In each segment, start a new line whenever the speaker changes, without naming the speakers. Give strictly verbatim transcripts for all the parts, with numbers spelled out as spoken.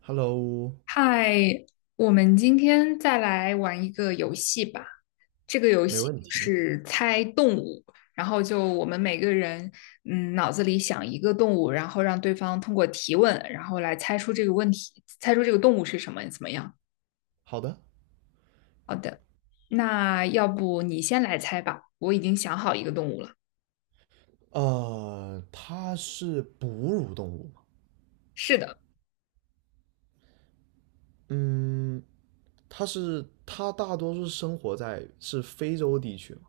Hello，
嗨，我们今天再来玩一个游戏吧。这个游
没
戏
问题。
是猜动物，然后就我们每个人，嗯，脑子里想一个动物，然后让对方通过提问，然后来猜出这个问题，猜出这个动物是什么，怎么样？
好的，
那要不你先来猜吧，我已经想好一个动物了。
呃，它是哺乳动物吗？
是的。
嗯，它是它大多数生活在是非洲地区吗？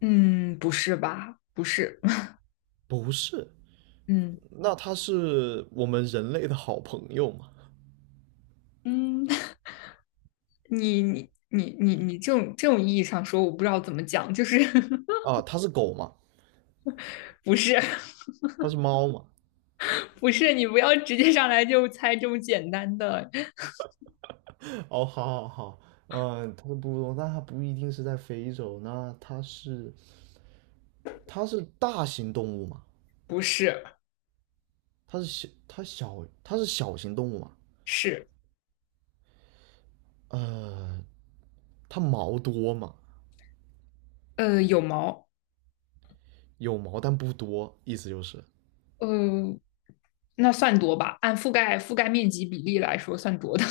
嗯，不是吧？不是。
不是，
嗯
那它是我们人类的好朋友吗？
嗯。你你你你你这种这种意义上说，我不知道怎么讲，就是
啊，它是狗吗？
不是。
它是猫吗？
不是，你不要直接上来就猜这么简单的。
哦，好好好，嗯，它是哺乳动物，但它不一定是在非洲。那它是它是大型动物吗？
不是。
它是小它小它是小型动物吗？
是。
呃，它毛多吗？
呃，有毛。
有毛但不多，意思就是
呃，那算多吧？按覆盖覆盖面积比例来说，算多的。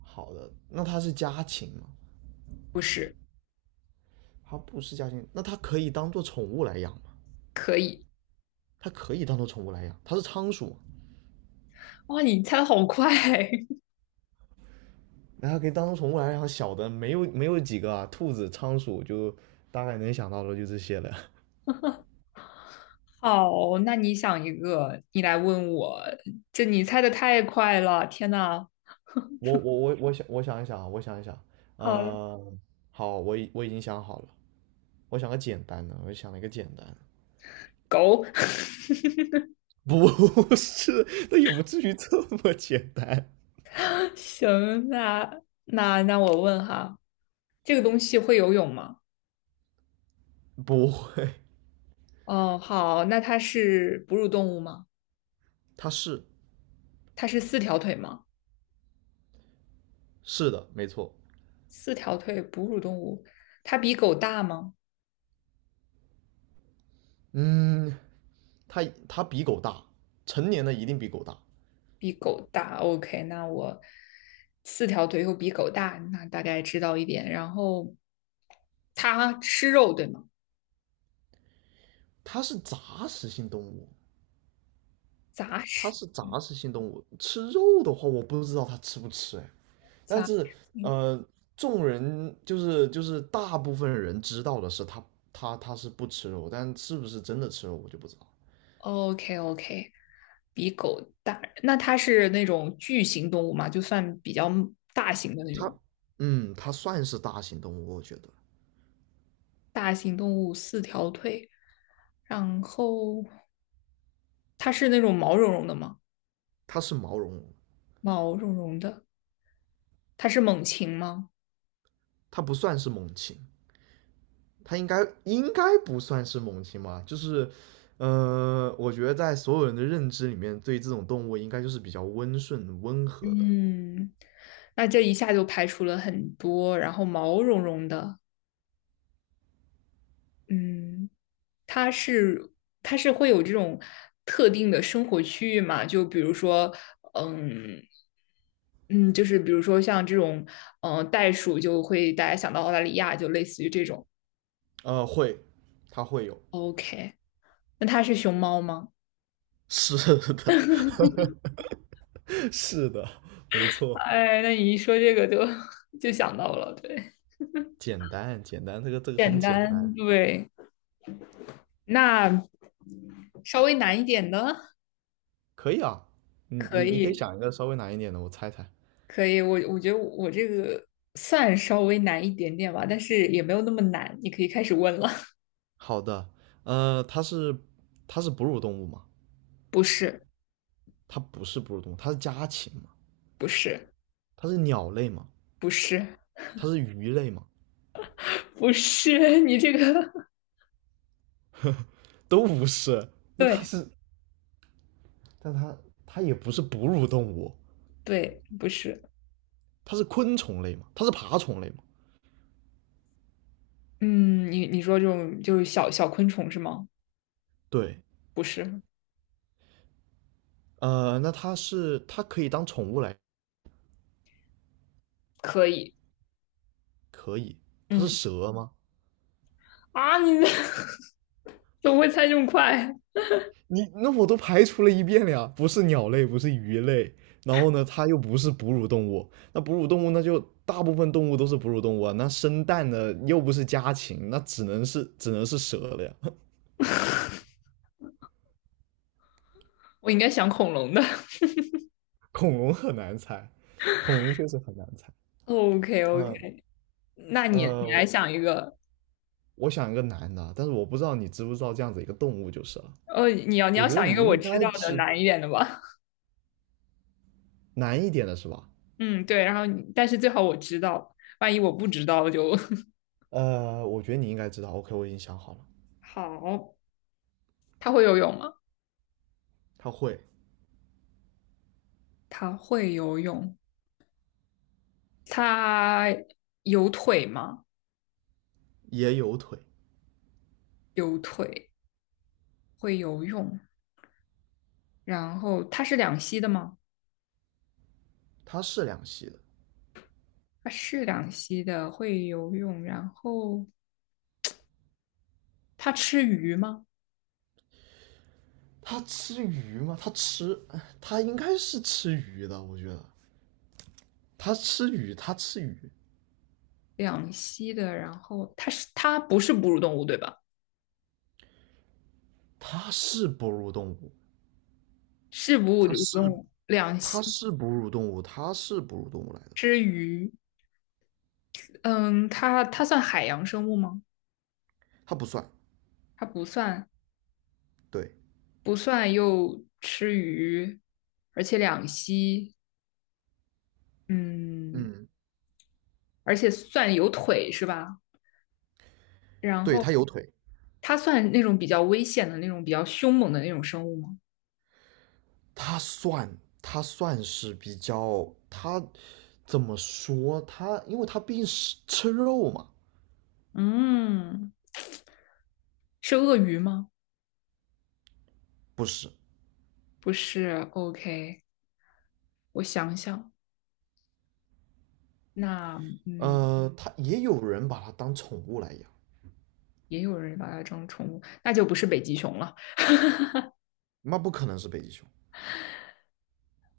好的。那它是家禽吗？
不是。
它不是家禽，那它可以当做宠物来养吗？
可以。
它可以当做宠物来养，它是仓鼠，
哇，你猜的好快！
那它可以当做宠物来养。小的没有没有几个啊，兔子、仓鼠就大概能想到的就这些了。
好，那你想一个，你来问我。这你猜的太快了，天呐！
我我我我想我想一想啊，我想一想，
好，
呃，好，我已我已经想好了，我想个简单的，我想了一个简单的
狗。
不 是，那也不至于这么简单，
行，那那那我问哈，这个东西会游泳吗？
不会，
哦，好，那它是哺乳动物吗？
它是
它是四条腿吗？
是的，没错，
四条腿哺乳动物，它比狗大吗？
嗯，它它比狗大，成年的一定比狗大。
比狗大。OK，那我四条腿又比狗大，那大概知道一点。然后它吃肉，对吗？
它是杂食性动物，
杂
它
食。
是杂食性动物。吃肉的话，我不知道它吃不吃哎。但
杂。
是
嗯
呃，众人就是就是大部分人知道的是它它它是不吃肉，但是不是真的吃肉我就不知道。
，OK OK，比狗大。那它是那种巨型动物嘛？就算比较大型的那
它
种。
嗯，它算是大型动物，我觉得
大型动物，四条腿。然后它是那种毛茸茸的吗？
它是毛茸茸，
毛茸茸的。它是猛禽吗？
它不算是猛禽。它应该应该不算是猛禽吧？就是，呃，我觉得在所有人的认知里面，对这种动物应该就是比较温顺、温和的。
嗯，那这一下就排除了很多，然后毛茸茸的。嗯，它是它是会有这种特定的生活区域嘛？就比如说，嗯。嗯，就是比如说像这种，嗯，袋鼠就会大家想到澳大利亚，就类似于这种。
呃，会，它会有，
OK，那它是熊猫吗？
是的，是的，没错，
哎，那你一说这个就 就想到了，对。
简单，简单，这个这个很
简
简
单，
单，
对，那稍微难一点的
可以啊。你
可
你你可以
以。
想一个稍微难一点的，我猜猜。
可以，我我觉得我这个算稍微难一点点吧，但是也没有那么难，你可以开始问了。
好的，呃，它是它是哺乳动物吗？
不是。
它不是哺乳动物，它是家禽吗？
不是。
它是鸟类吗？
不是。
它是鱼类吗？
不是，你这个
都不是。那它
对。
是，但它它也不是哺乳动物，
对，不是。
它是昆虫类嘛，它是爬虫类嘛。
嗯，你你说这种就是小小昆虫是吗？
对，
不是。
呃，那它是它可以当宠物来，
可以。
可以。它是
嗯。
蛇吗？
啊，你 怎么会猜这么快？
你那我都排除了一遍了呀，不是鸟类，不是鱼类，然后呢，它又不是哺乳动物，那哺乳动物那就大部分动物都是哺乳动物啊，那生蛋的又不是家禽，那只能是只能是蛇了呀。
我应该想恐龙的。
恐龙很难猜，恐龙确实很难猜。
OK OK，
嗯
那你你来
呃，
想一个。
我想一个难的，但是我不知道你知不知道这样子一个动物就是了。
呃，你要你
我
要
觉得
想一
你
个我
应该
知道的
知
难一点的吧。
难一点的是吧？
嗯，对，然后你但是最好我知道，万一我不知道就
呃，我觉得你应该知道。OK，我已经想好了，
好。他会游泳吗？
它会，
他会游泳。他有腿吗？
也有腿，
有腿，会游泳。然后他是两栖的吗？
它是两栖的。
他是两栖的，会游泳。然后他吃鱼吗？
它吃鱼吗？它吃，它应该是吃鱼的。我觉得它吃鱼，它吃鱼，
两栖的，然后它是它不是哺乳动物对吧？
它是哺乳动物，
是哺
它
乳
是
动物，两栖
它是哺乳动物，它是哺乳动物来的，
吃鱼。嗯，它它算海洋生物吗？
它不算。
它不算。
对，
不算又吃鱼，而且两栖。嗯，
嗯，
而且算有腿是吧？然
对，
后
它有腿，
它算那种比较危险的那种、比较凶猛的那种生物吗？
他算他算是比较他怎么说他，因为他毕竟是吃肉嘛，
嗯，是鳄鱼吗？
不是？
不是，OK，我想想。那嗯，
呃，他也有人把它当宠物来养，
也有人把它当宠物，那就不是北极熊了。
那不可能是北极熊，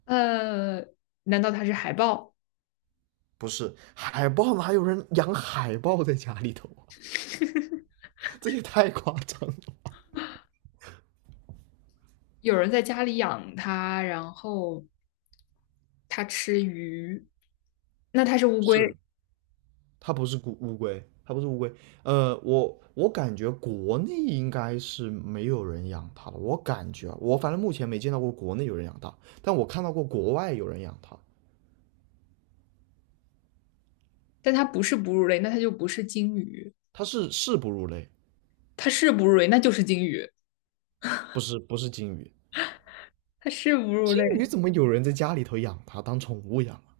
呃，难道它是海豹？
不是海豹哪有人养海豹在家里头啊？这也太夸张了。
有人在家里养它，然后它吃鱼，那它是乌龟？
是，它不是乌乌龟，它不是乌龟。呃，我我感觉国内应该是没有人养它了，我感觉啊我反正目前没见到过国内有人养它，但我看到过国外有人养它，
但它不是哺乳类，那它就不是鲸鱼；
它是是哺乳类，
它是哺乳类，那就是鲸鱼；
不是不是鲸鱼。
它是哺乳
鲸
类，
鱼怎么有人在家里头养它当宠物养啊？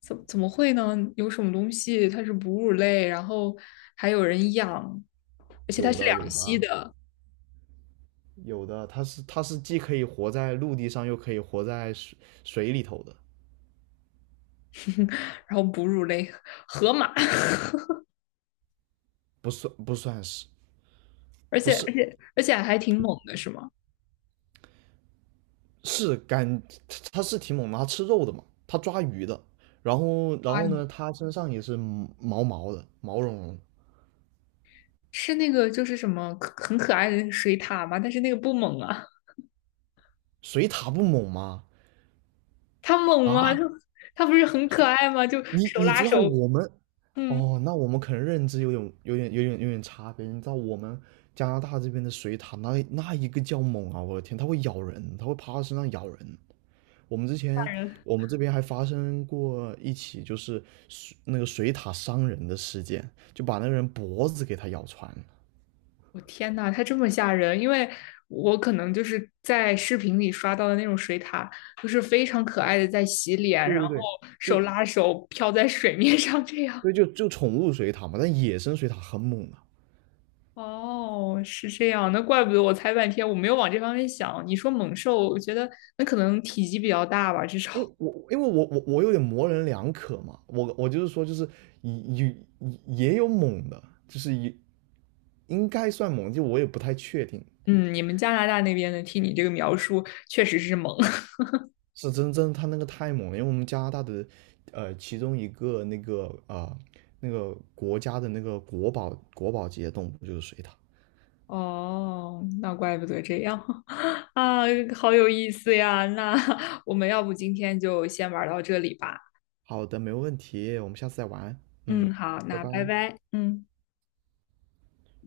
怎怎么会呢？有什么东西它是哺乳类，然后还有人养，而且它
有
是
的有
两
的
栖
啊
的。
有的，它是它是既可以活在陆地上，又可以活在水水里头的，
然后哺乳类河马。
不算不算是
而
不
且而
是
且而且还挺猛的，是吗？
是干，它是挺猛的，它吃肉的嘛，它抓鱼的，然后然
蛙
后
鱼
呢，它身上也是毛毛的，毛茸茸的。
是那个就是什么很可爱的那个水獭吗？但是那个不猛啊。
水獭不猛吗？
它猛吗？
啊，
它它不是很可
水
爱吗？就
你
手
你
拉
知道
手。
我们
嗯，
哦，那我们可能认知有点、有点、有点、有点差别。你知道我们加拿大这边的水獭，那那一个叫猛啊！我的天，它会咬人，它会趴到身上咬人。我们之
吓
前
人。
我们这边还发生过一起，就是水那个水獭伤人的事件，就把那个人脖子给它咬穿了。
我天呐，它这么吓人！因为我可能就是在视频里刷到的那种水獭，就是非常可爱的在洗脸，
对
然
对
后
对，就
手拉手飘在水面上这样。
对就就宠物水獭嘛，但野生水獭很猛啊。
哦，是这样，那怪不得我猜半天，我没有往这方面想。你说猛兽，我觉得那可能体积比较大吧，至少。
因为 我因为我我我有点模棱两可嘛，我我就是说就是也也也有猛的，就是也应该算猛，就我也不太确定，
嗯，你们加拿大那边的，听你这个描述，确实是猛。
是真真他那个太猛了，因为我们加拿大的呃其中一个那个啊、呃那个国家的那个国宝国宝级的动物就是水獭。
哦，那怪不得这样 啊，好有意思呀！那我们要不今天就先玩到这里吧。
好的，没问题，我们下次再玩，嗯，
嗯，好，
拜
那拜
拜。
拜，嗯。